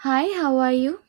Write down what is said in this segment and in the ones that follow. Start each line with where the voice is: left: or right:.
right: Hi, how are you?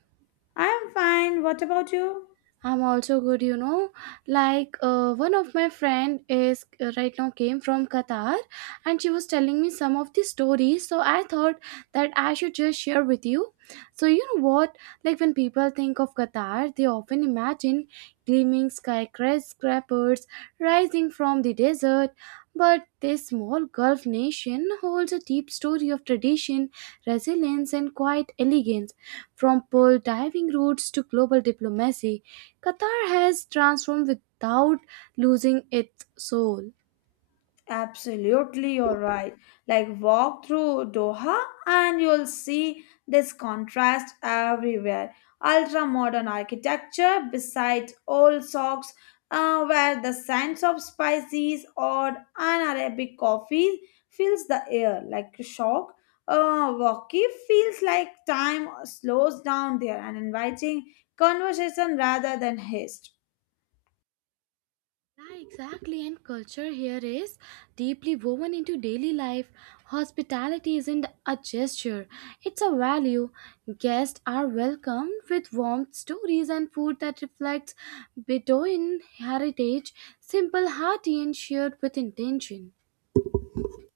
left: I'm fine. What about you?
right: I'm also good. Like one of my friend is right now came from Qatar, and she was telling me some of the stories. So I thought that I should just share with you. So you know what? Like when people think of Qatar, they often imagine gleaming skyscrapers rising from the desert. But this small Gulf nation holds a deep story of tradition, resilience, and quiet elegance, from pearl diving routes to global diplomacy. Qatar has transformed without losing its soul.
left: Absolutely, you're right. Like, walk through Doha and you'll see this contrast everywhere. Ultra modern architecture beside old socks, where the scents of spices or an Arabic coffee fills the air like a shock. Walkie feels like time slows down there and inviting conversation rather than haste.
right: Yeah, exactly. And culture here is deeply woven into daily life. Hospitality isn't a gesture, it's a value. Guests are welcomed with warmth, stories, and food that reflects Bedouin heritage, simple, hearty, and shared with intention.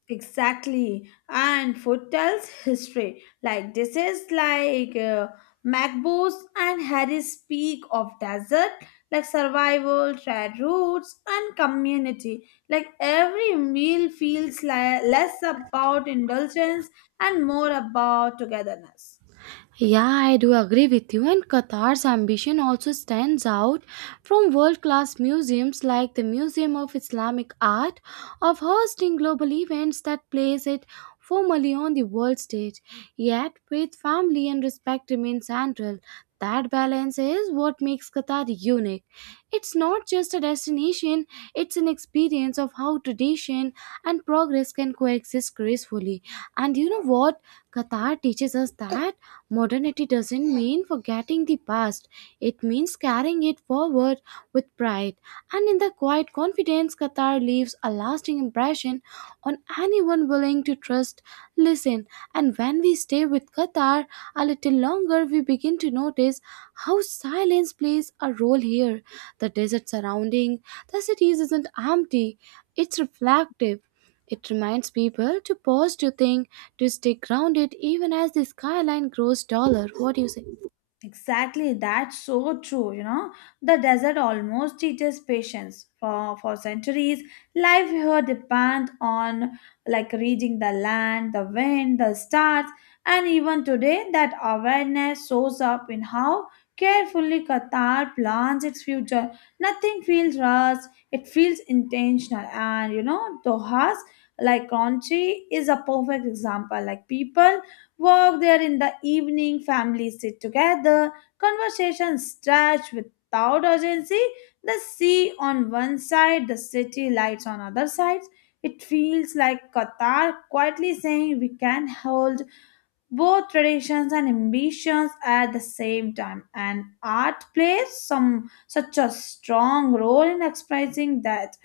left: Exactly. And food tells history. Like this is like Macbeth and Harry speak of desert, like survival, trade routes, and community. Like every meal feels less about indulgence and more about togetherness.
right: Yeah, I do agree with you. And Qatar's ambition also stands out from world class museums like the Museum of Islamic Art of hosting global events that place it formally on the world stage. Yet, faith, family, and respect remain central. That balance is what makes Qatar unique. It's not just a destination, it's an experience of how tradition and progress can coexist gracefully. And you know what? Qatar teaches us that. Modernity doesn't mean forgetting the past, it means carrying it forward with pride. And in the quiet confidence, Qatar leaves a lasting impression on anyone willing to trust, listen. And when we stay with Qatar a little longer, we begin to notice how silence plays a role here. The desert surrounding the cities isn't empty, it's reflective. It reminds people to pause, to think, to stay grounded even as the skyline grows taller. What do you say?
left: Exactly, that's so true. You know, the desert almost teaches patience. For centuries, life here depend on like reading the land, the wind, the stars, and even today, that awareness shows up in how carefully Qatar plans its future. Nothing feels rushed; it feels intentional. And you know, Doha's like Kranji is a perfect example. Like people walk there in the evening, families sit together, conversations stretch without urgency, the sea on one side, the city lights on other sides. It feels like Qatar quietly saying we can hold both traditions and ambitions at the same time, and art plays some such a strong role in expressing that.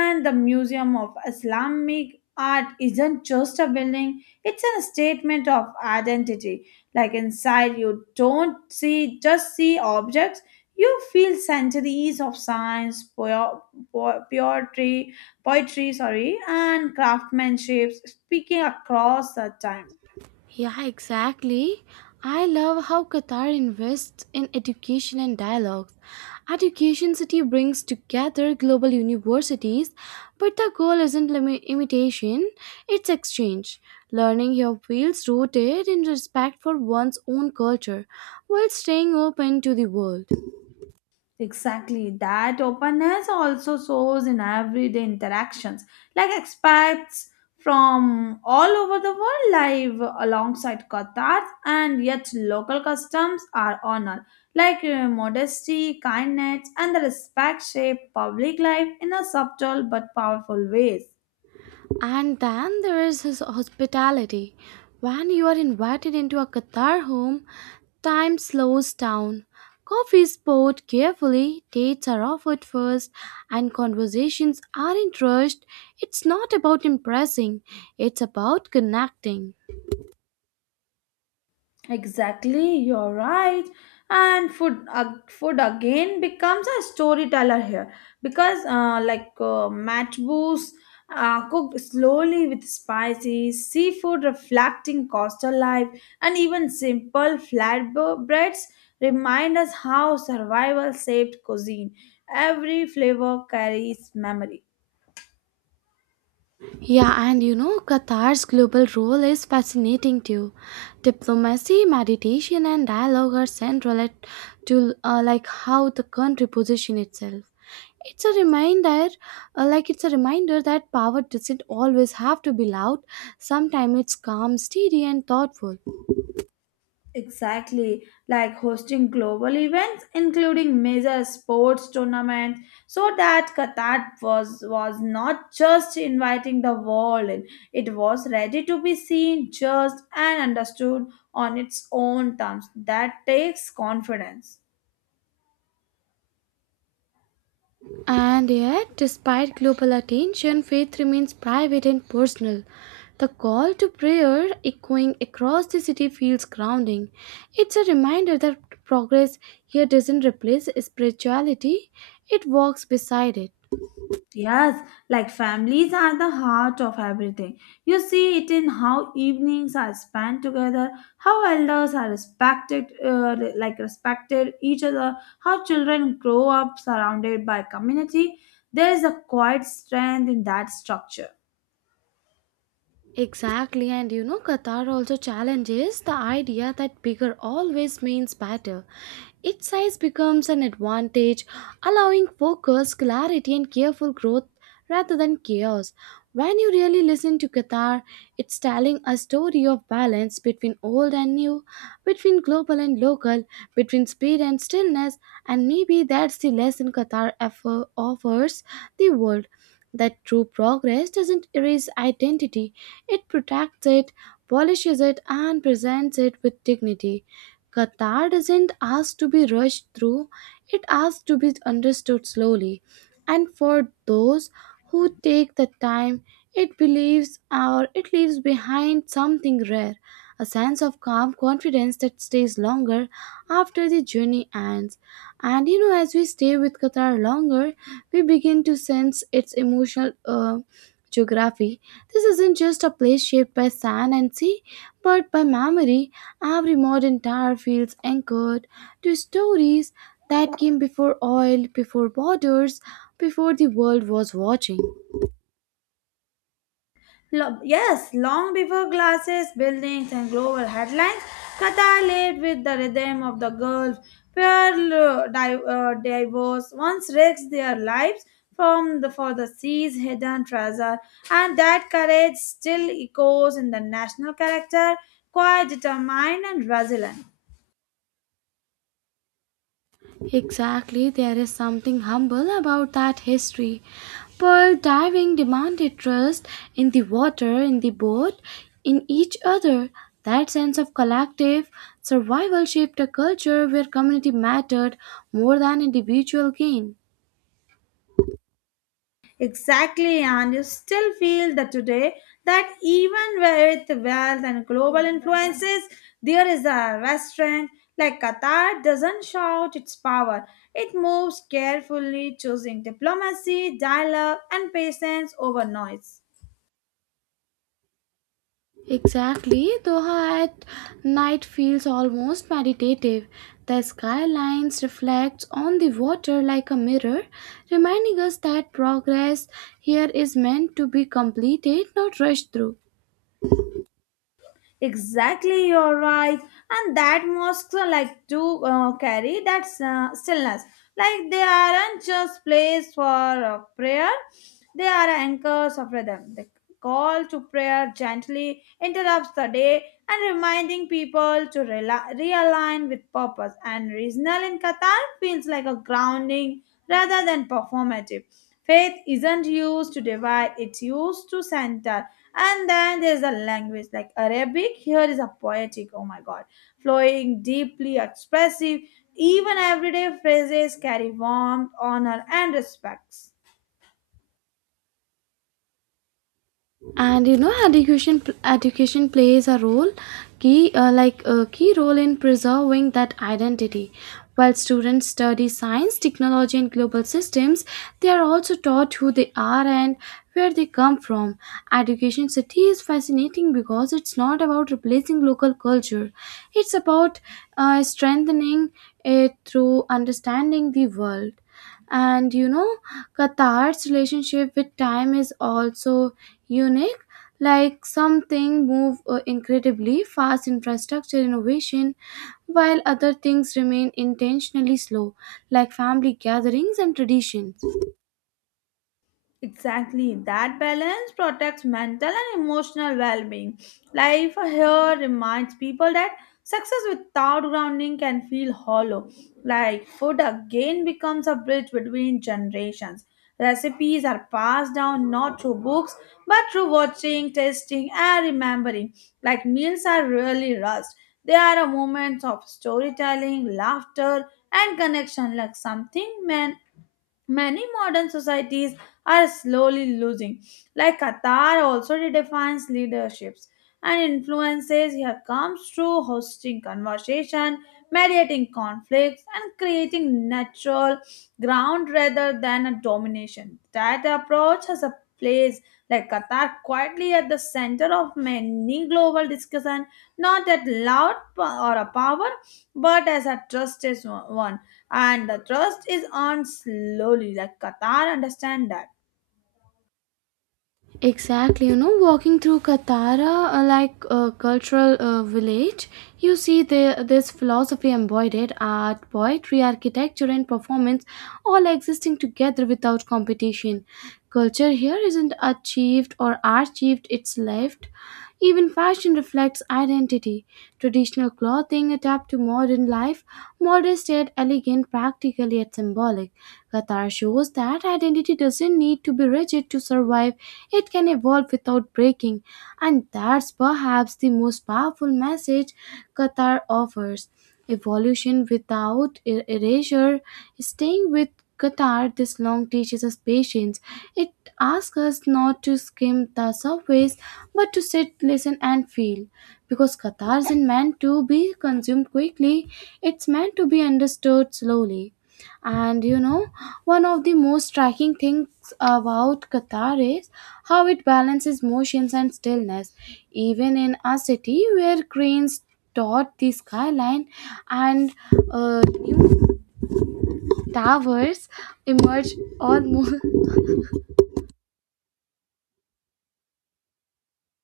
left: And the museum of islamic art isn't just a building, it's a statement of identity. Like inside, you don't see just see objects, you feel centuries of po- poetry poetry, sorry, and craftsmanship speaking across the time.
right: Yeah, exactly. I love how Qatar invests in education and dialogues. Education City brings together global universities, but the goal isn't imitation, it's exchange. Learning here feels rooted in respect for one's own culture while staying open to the world.
left: Exactly. That openness also shows in everyday interactions. Like expats from all over the world live alongside Qatar, and yet local customs are honored. Like modesty, kindness, and the respect shape public life in a subtle but powerful ways.
right: And then there is his hospitality. When you are invited into a Qatar home, time slows down. Coffee is poured carefully, dates are offered first, and conversations aren't rushed. It's not about impressing, it's about connecting.
left: Exactly, you're right. And food again becomes a storyteller here because, like matbus, cooked slowly with spices, seafood reflecting coastal life, and even simple flatbreads remind us how survival shaped cuisine. Every flavor carries memory.
right: Yeah, and Qatar's global role is fascinating too. Diplomacy, meditation, and dialogue are central to like how the country position itself. It's a reminder, it's a reminder that power doesn't always have to be loud. Sometimes it's calm, steady, and thoughtful.
left: Exactly, like hosting global events, including major sports tournaments, so that Qatar was not just inviting the world in; it was ready to be seen, judged, and understood on its own terms. That takes confidence.
right: And yet, despite global attention, faith remains private and personal. The call to prayer echoing across the city feels grounding. It's a reminder that progress here doesn't replace spirituality, it walks beside it.
left: Yes, like families are the heart of everything. You see it in how evenings are spent together, how elders are respected, like respected each other, how children grow up surrounded by community. There is a quiet strength in that structure.
right: Exactly, and Qatar also challenges the idea that bigger always means better. Its size becomes an advantage, allowing focus, clarity, and careful growth rather than chaos. When you really listen to Qatar, it's telling a story of balance between old and new, between global and local, between speed and stillness, and maybe that's the lesson Qatar offers the world that true progress doesn't erase identity, it protects it, polishes it, and presents it with dignity. Qatar doesn't ask to be rushed through, it asks to be understood slowly. And for those who take the time, it believes or it leaves behind something rare, a sense of calm confidence that stays longer after the journey ends. And as we stay with Qatar longer, we begin to sense its emotional geography. This isn't just a place shaped by sand and sea, but by memory. Every modern tower feels anchored to stories that came before oil, before borders, before the world was watching.
left: Yes, long before glasses, buildings, and global headlines, Qatar lived with the rhythm of the Gulf, where divers once risked their lives for the sea's hidden treasure, and that courage still echoes in the national character, quite determined and resilient.
right: Exactly, there is something humble about that history. Pearl diving demanded trust in the water, in the boat, in each other. That sense of collective survival shaped a culture where community mattered more than individual gain.
left: Exactly, and you still feel that today that even with wealth and global influences, there is a restaurant like Qatar doesn't shout its power. It moves carefully, choosing diplomacy, dialogue, and patience over noise.
right: Exactly, Doha at night feels almost meditative. The skylines reflects on the water like a mirror, reminding us that progress here is meant to be completed, not rushed through.
left: Exactly, you're right. And that mosques are like to carry that stillness. Like they aren't just place for prayer; they are anchors of rhythm. The call to prayer gently interrupts the day and reminding people to realign with purpose. And regional in Qatar feels like a grounding rather than performative. Faith isn't used to divide, it's used to center. And then there's a language like Arabic. Here is a poetic, oh my god, flowing, deeply expressive. Even everyday phrases carry warmth, honor, and respects.
right: And education plays a role key like a key role in preserving that identity, while students study science, technology, and global systems, they are also taught who they are and where they come from. Education City is fascinating because it's not about replacing local culture, it's about strengthening it through understanding the world. And Qatar's relationship with time is also unique, like something move incredibly fast infrastructure innovation, while other things remain intentionally slow, like family gatherings and tradition.
left: Exactly. That balance protects mental and emotional well being. Life here reminds people that success without grounding can feel hollow. Like food again becomes a bridge between generations. Recipes are passed down not through books but through watching, tasting, and remembering. Like meals are really rust. They are a moment of storytelling, laughter, and connection, like something men many modern societies are slowly losing. Like Qatar also redefines leaderships and influences here comes through hosting conversation, mediating conflicts, and creating natural ground rather than a domination. That approach has a place, like Qatar quietly at the center of many global discussion, not that loud or a power, but as a trusted one, and the trust is earned slowly like qatar understand that.
right: Exactly, walking through Katara, like a cultural village, you see this philosophy embodied art, poetry, architecture, and performance all existing together without competition. Culture here isn't achieved or achieved, it's lived. Even fashion reflects identity. Traditional clothing adapt to modern life, modest yet elegant, practical yet symbolic. Qatar shows that identity doesn't need to be rigid to survive, it can evolve without breaking, and that's perhaps the most powerful message Qatar offers. Evolution without erasure. Staying with Qatar this long teaches us patience. It asks us not to skim the surface but to sit, listen, and feel. Because Qatar isn't meant to be consumed quickly, it's meant to be understood slowly. And one of the most striking things about Qatar is how it balances motions and stillness. Even in a city where cranes dot the skyline and new towers emerge almost.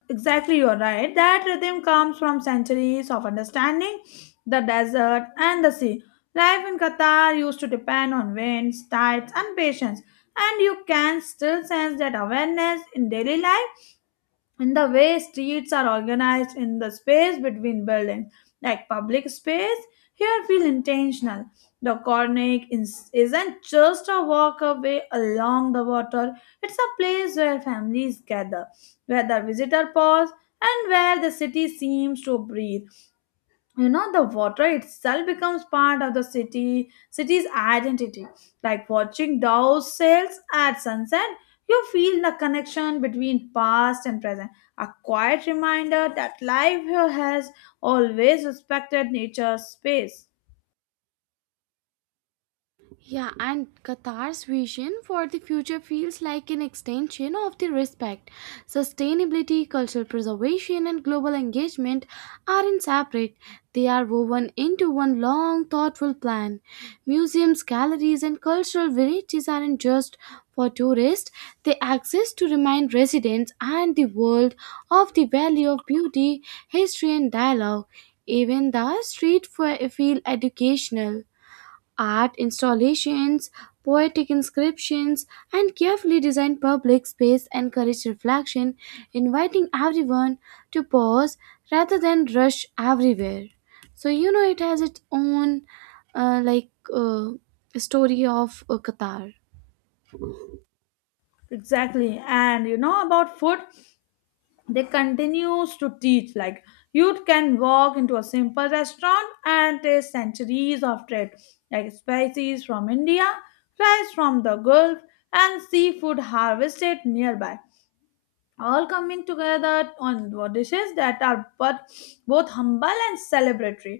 left: Exactly, you're right. That rhythm comes from centuries of understanding the desert and the sea. Life in Qatar used to depend on winds, tides, and patience, and you can still sense that awareness in daily life. In the way streets are organized, in the space between buildings, like public space here feel intentional. The isn't just a walk away along the water, it's a place where families gather, where the visitor pause, and where the city seems to breathe. You know, the water itself becomes part of the city's identity. Like watching those sails at sunset, you feel the connection between past and present, a quiet reminder that life here has always respected nature's space.
right: Yeah, and Qatar's vision for the future feels like an extension of the respect. Sustainability, cultural preservation, and global engagement aren't separate, they are woven into one long, thoughtful plan. Museums, galleries, and cultural villages aren't just for tourists, they exist to remind residents and the world of the value of beauty, history, and dialogue. Even the street feel educational. Art installations, poetic inscriptions, and carefully designed public space encourage reflection, inviting everyone to pause rather than rush everywhere. So, it has its own like story of Qatar.
left: Exactly. And you know about food, they continues to teach. Like you can walk into a simple restaurant and taste centuries of trade, like spices from india, rice from the gulf, and seafood harvested nearby, all coming together on dishes that are but both humble and celebratory.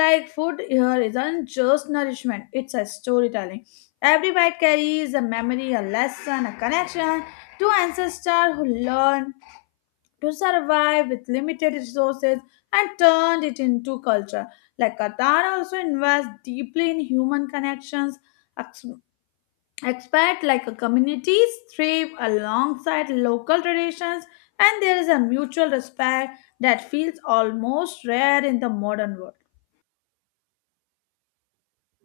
left: Like food here isn't just nourishment, it's a storytelling. Every bite carries a memory, a lesson, a connection to ancestor who learned to survive with limited resources and turned it into culture. Like Qatar also invests deeply in human connections. Ex- Expat like a communities thrive alongside local traditions, and there is a mutual respect that feels almost rare in the modern world.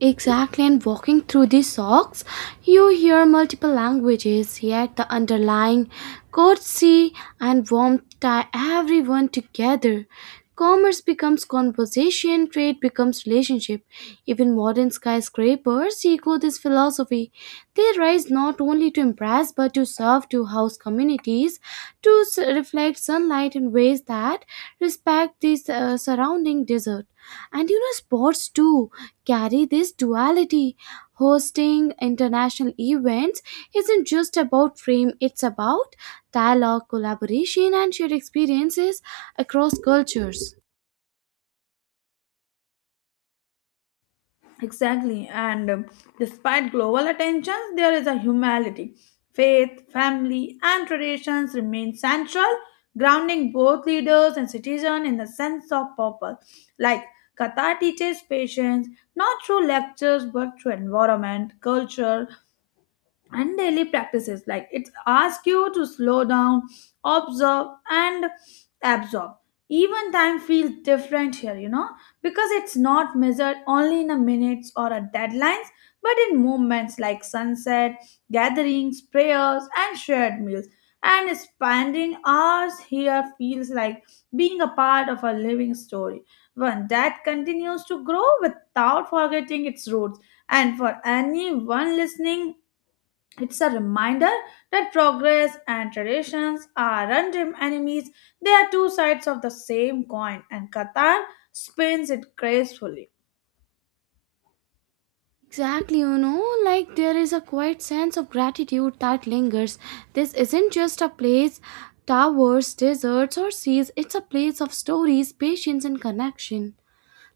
right: Exactly, and walking through these socks, you hear multiple languages, yet the underlying courtesy and warmth tie everyone together. Commerce becomes conversation, trade becomes relationship. Even modern skyscrapers echo this philosophy. They rise not only to impress but to serve to house communities, to reflect sunlight in ways that respect the surrounding desert. And sports too carry this duality. Hosting international events isn't just about fame, it's about dialogue, collaboration, and shared experiences across cultures.
left: Exactly, and despite global attention, there is a humanity. Faith, family, and traditions remain central, grounding both leaders and citizens in the sense of purpose. Like Katha teaches patience not through lectures but through environment, culture, and daily practices, like it asks you to slow down, observe, and absorb. Even time feels different here, you know, because it's not measured only in a minutes or a deadlines but in moments like sunset gatherings, prayers, and shared meals. And spending hours here feels like being a part of a living story, one that continues to grow without forgetting its roots. And for anyone listening, it's a reminder that progress and traditions aren't enemies, they are two sides of the same coin, and Qatar spins it gracefully.
right: Exactly, like there is a quiet sense of gratitude that lingers. This isn't just a place, towers, deserts, or seas, it's a place of stories, patience, and connection.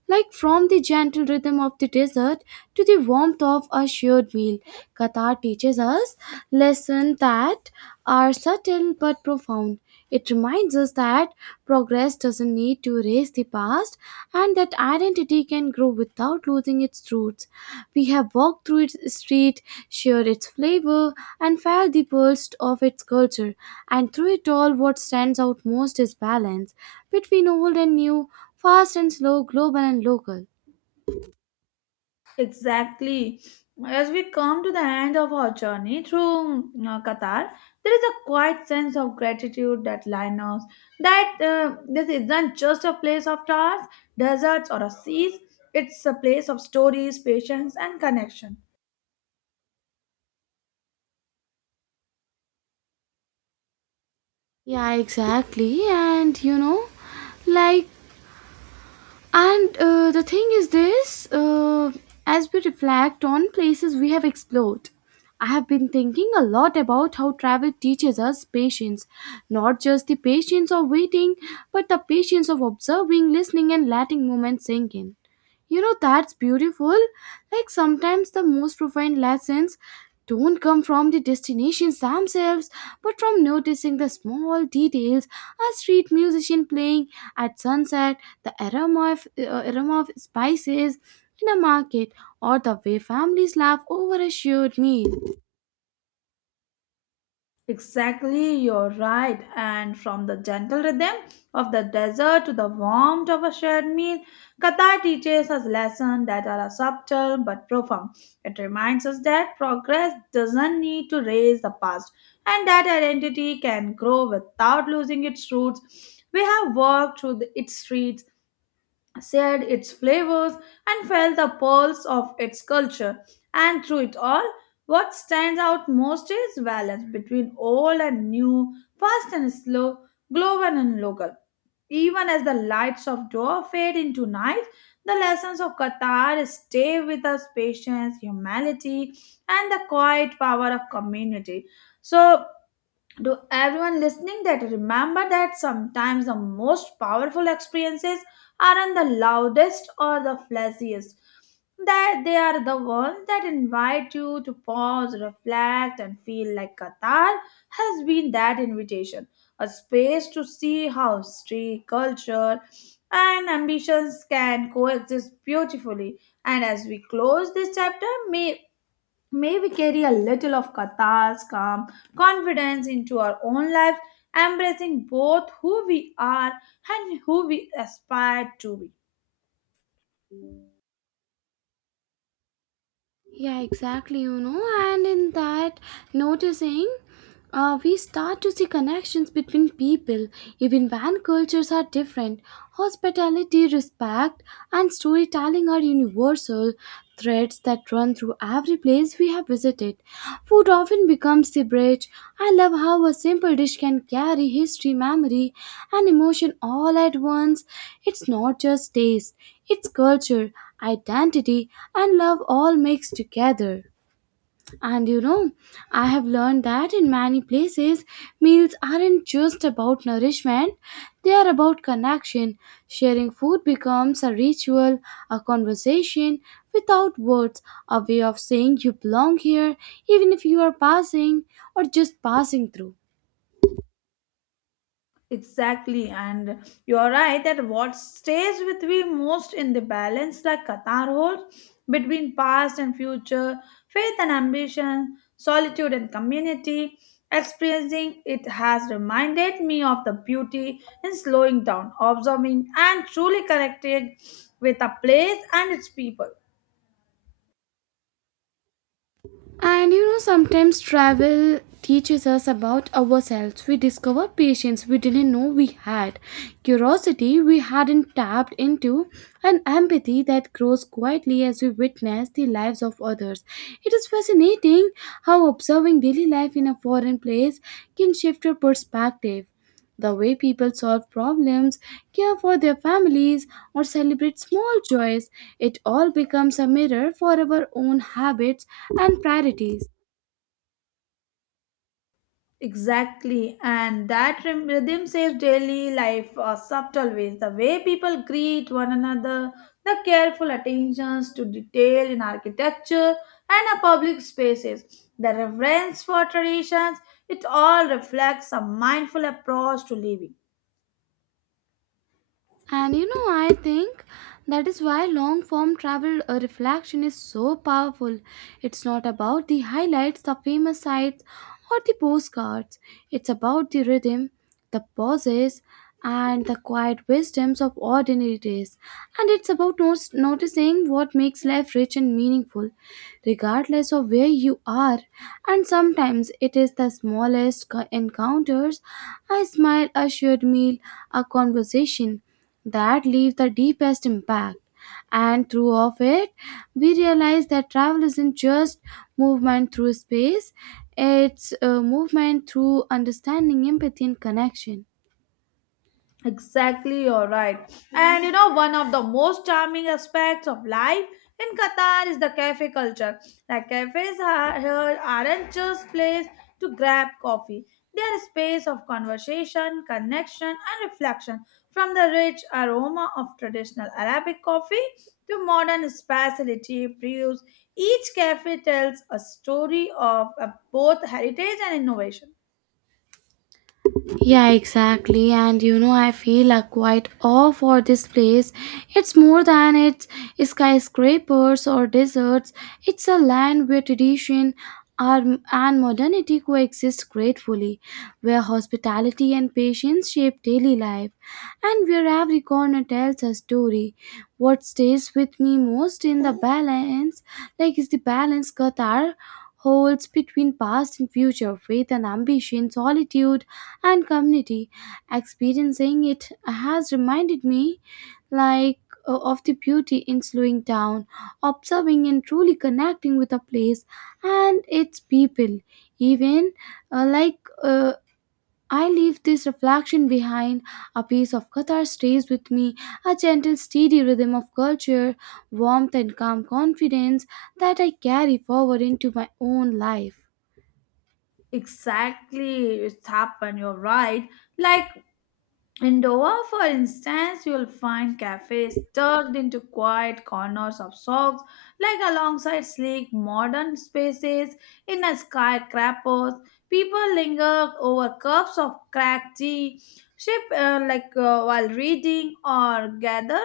right: Like from the gentle rhythm of the desert to the warmth of a shared meal, Qatar teaches us lessons that are subtle but profound. It reminds us that progress doesn't need to erase the past and that identity can grow without losing its roots. We have walked through its street, shared its flavor, and felt the pulse of its culture. And through it all, what stands out most is balance between old and new, fast and slow, global and local.
left: Exactly. As we come to the end of our journey through Qatar, there is a quiet sense of gratitude that Linos, that this isn't just a place of stars, deserts, or a seas, it's a place of stories, patience, and connection.
right: Yeah, exactly. And like, and the thing is this, as we reflect on places we have explored, I have been thinking a lot about how travel teaches us patience, not just the patience of waiting, but the patience of observing, listening, and letting moments sink in. That's beautiful. Like sometimes the most profound lessons don't come from the destinations themselves, but from noticing the small details, a street musician playing at sunset, the aroma of spices in a market, or the way families laugh over a shared meal.
left: Exactly, you're right. And from the gentle rhythm of the desert to the warmth of a shared meal, Qatar teaches us lessons that are subtle but profound. It reminds us that progress doesn't need to erase the past and that identity can grow without losing its roots. We have walked through its streets, shared its flavors, and felt the pulse of its culture. And through it all, what stands out most is balance between old and new, fast and slow, global and local. Even as the lights of Doha fade into night, the lessons of Qatar stay with us: patience, humility, and the quiet power of community. So, to everyone listening, that remember that sometimes the most powerful experiences aren't the loudest or the flashiest, that they are the ones that invite you to pause, reflect, and feel. Like Qatar has been that invitation, a space to see how history, culture, and ambitions can coexist beautifully. And as we close this chapter, may we carry a little of Katha's calm confidence into our own lives, embracing both who we are and who we aspire to be.
right: Yeah, exactly, and in that noticing we start to see connections between people, even when cultures are different. Hospitality, respect, and storytelling are universal threads that run through every place we have visited. Food often becomes the bridge. I love how a simple dish can carry history, memory, and emotion all at once. It's not just taste, it's culture, identity, and love all mixed together. And I have learned that in many places, meals aren't just about nourishment, they are about connection. Sharing food becomes a ritual, a conversation without words, a way of saying you belong here, even if you are passing or just passing through.
left: Exactly, and you're right that what stays with me most in the balance like Qatar holds between past and future, faith and ambition, solitude and community. Experiencing it has reminded me of the beauty in slowing down, observing, and truly connecting with a place and its people.
right: And sometimes travel teaches us about ourselves. We discover patience we didn't know we had, curiosity we hadn't tapped into, and empathy that grows quietly as we witness the lives of others. It is fascinating how observing daily life in a foreign place can shift your perspective. The way people solve problems, care for their families, or celebrate small joys, it all becomes a mirror for our own habits and priorities.
left: Exactly, and that rhythm shapes daily life subtle ways. The way people greet one another, the careful attentions to detail in architecture and our public spaces, the reverence for traditions, it all reflects a mindful approach to living.
right: And I think that is why long form travel reflection is so powerful. It's not about the highlights, the famous sites, or the postcards. It's about the rhythm, the pauses, and the quiet wisdoms of ordinary days. And it's about noticing what makes life rich and meaningful, regardless of where you are, and sometimes it is the smallest encounters, a smile, a shared meal, a conversation that leave the deepest impact. And through of it, we realize that travel isn't just movement through space; it's a movement through understanding, empathy, and connection.
left: Exactly, you're right. And you know, one of the most charming aspects of life in Qatar is the cafe culture. Like cafes are, here aren't just place to grab coffee. They are a space of conversation, connection, and reflection. From the rich aroma of traditional Arabic coffee to modern specialty brews, each cafe tells a story of both heritage and innovation.
right: Yeah, exactly. And you know, I feel a quite awe for this place. It's more than its skyscrapers or deserts. It's a land where are- and modernity coexist gratefully, where hospitality and patience shape daily life, and where every corner tells a story. What stays with me most in the balance, like is the balance Qatar holds between past and future, faith and ambition, solitude and community. Experiencing it has reminded me, like of the beauty in slowing down, observing and truly connecting with a place and its people. Even like I leave this reflection behind, a piece of Qatar stays with me, a gentle steady rhythm of culture, warmth and calm confidence that I carry forward into my own life.
left: Exactly, it's happened. You're right. Like in Doha, for instance, you'll find cafes tucked into quiet corners of socks, like alongside sleek modern spaces in a skyscrapers. People linger over cups of cracked tea, sip while reading, or gather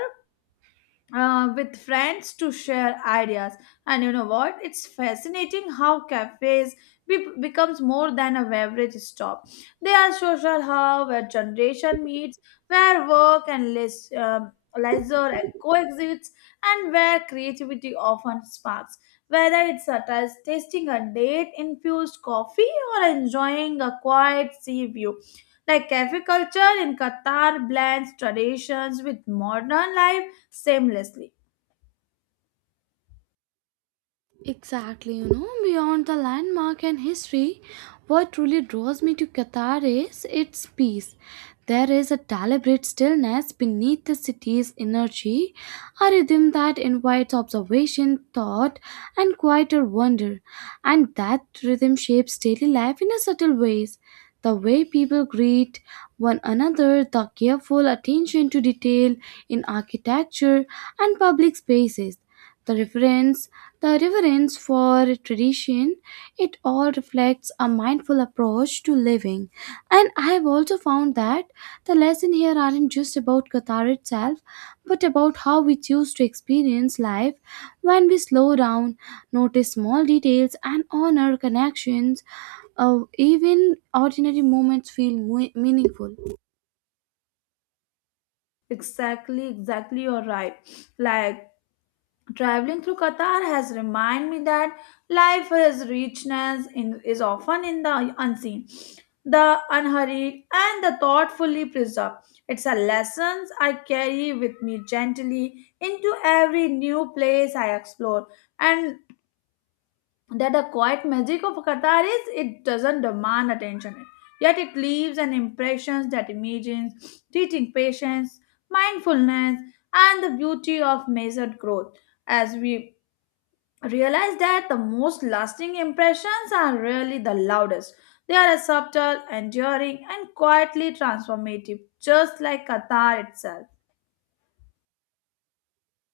left: with friends to share ideas. And you know what, it's fascinating how cafes becomes more than a beverage stop. They are social hub where generation meets, where work and leisure coexists, and where creativity often sparks, whether it's such as tasting a date infused coffee or enjoying a quiet sea view. Like cafe culture in Qatar blends traditions with modern life seamlessly.
right: Exactly, you know, beyond the landmark and history, what truly draws me to Qatar is its peace. There is a deliberate stillness beneath the city's energy, a rhythm that invites observation, thought, and quieter wonder. And that rhythm shapes daily life in a subtle ways. The way people greet one another, the careful attention to detail in architecture and public spaces, the reference the reverence for tradition, it all reflects a mindful approach to living. And I have also found that the lessons here aren't just about Qatar itself, but about how we choose to experience life when we slow down, notice small details, and honor connections. Even ordinary moments feel meaningful.
left: Exactly, you're right. Like traveling through Qatar has reminded me that life has richness in is often in the unseen, the unhurried, and the thoughtfully preserved. It's a lessons I carry with me gently into every new place I explore, and that the quiet magic of Qatar is it doesn't demand attention, yet it leaves an impression that imagines teaching patience, mindfulness, and the beauty of measured growth. As we realize that the most lasting impressions are really the loudest. They are subtle, enduring, and quietly transformative, just like Qatar itself.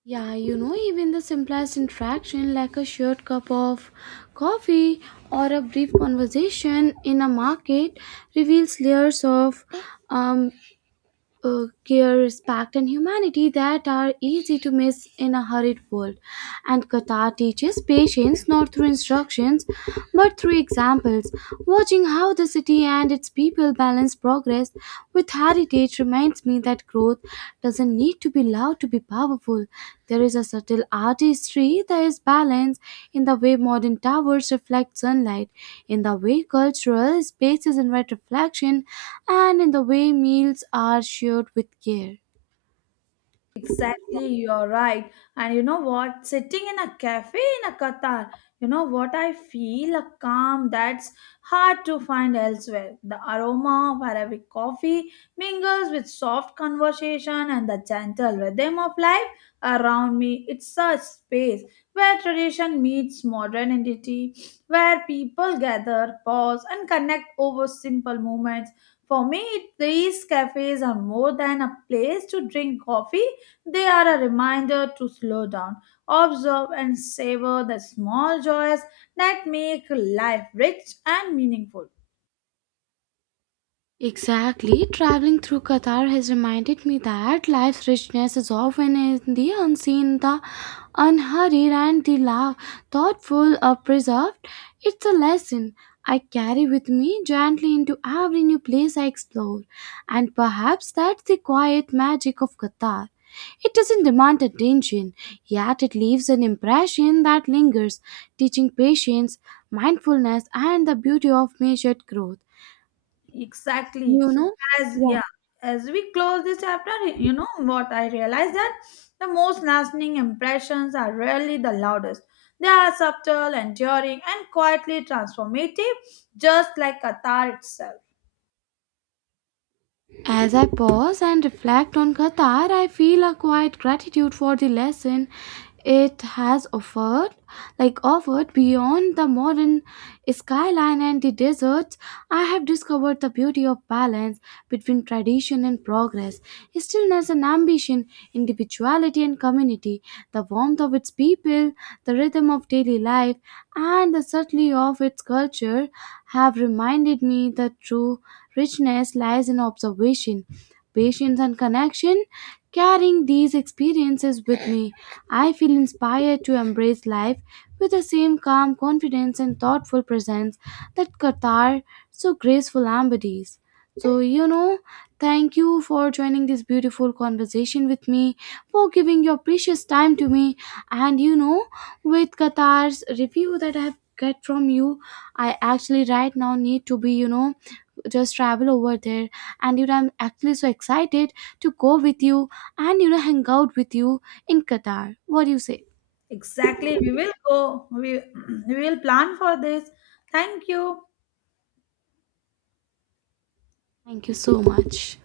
right: Yeah, you know, even the simplest interaction like a shared cup of coffee or a brief conversation in a market reveals layers of um, care, respect, and humanity that are easy to miss in a hurried world. And Qatar teaches patience not through instructions but through examples. Watching how the city and its people balance progress with heritage reminds me that growth doesn't need to be loud to be powerful. There is a subtle artistry, there is balance in the way modern towers reflect sunlight, in the way cultural spaces invite reflection, and in the way meals are shared with care.
left: Exactly, you're right. And you know what? Sitting in a cafe in a Qatar, you know what? I feel a calm that's hard to find elsewhere. The aroma of Arabic coffee mingles with soft conversation and the gentle rhythm of life around me. It's a space where tradition meets modernity, where people gather, pause, and connect over simple moments. For me, these cafes are more than a place to drink coffee, they are a reminder to slow down, observe, and savor the small joys that make life rich and meaningful.
right: Exactly. Traveling through Qatar has reminded me that life's richness is often in the unseen, the unhurried, and the thoughtful or preserved. It's a lesson I carry with me gently into every new place I explore, and perhaps that's the quiet magic of Qatar. It doesn't demand attention, yet it leaves an impression that lingers, teaching patience, mindfulness, and the beauty of measured growth.
left: Exactly.
right: You know?
left: As
right: Yeah.
left: yeah, as we close this chapter, you know what, I realized that the most lasting impressions are rarely the loudest. They are subtle, enduring, and quietly transformative, just like Qatar itself.
right: As I pause and reflect on Qatar, I feel a quiet gratitude for the lesson it has offered, like offered beyond the modern skyline and the deserts. I have discovered the beauty of balance between tradition and progress, stillness and ambition, individuality and community, the warmth of its people, the rhythm of daily life, and the subtlety of its culture have reminded me the true richness lies in observation, patience, and connection. Carrying these experiences with me, I feel inspired to embrace life with the same calm confidence and thoughtful presence that Qatar so graceful embodies. So, you know, thank you for joining this beautiful conversation with me, for giving your precious time to me, and you know, with Qatar's review that I have get from you, I actually right now need to be, you know, just travel over there, and you know, I'm actually so excited to go with you and you know, hang out with you in Qatar. What do you say?
left: Exactly. We will go. We, we will plan for this. Thank you.
right: Thank you so much.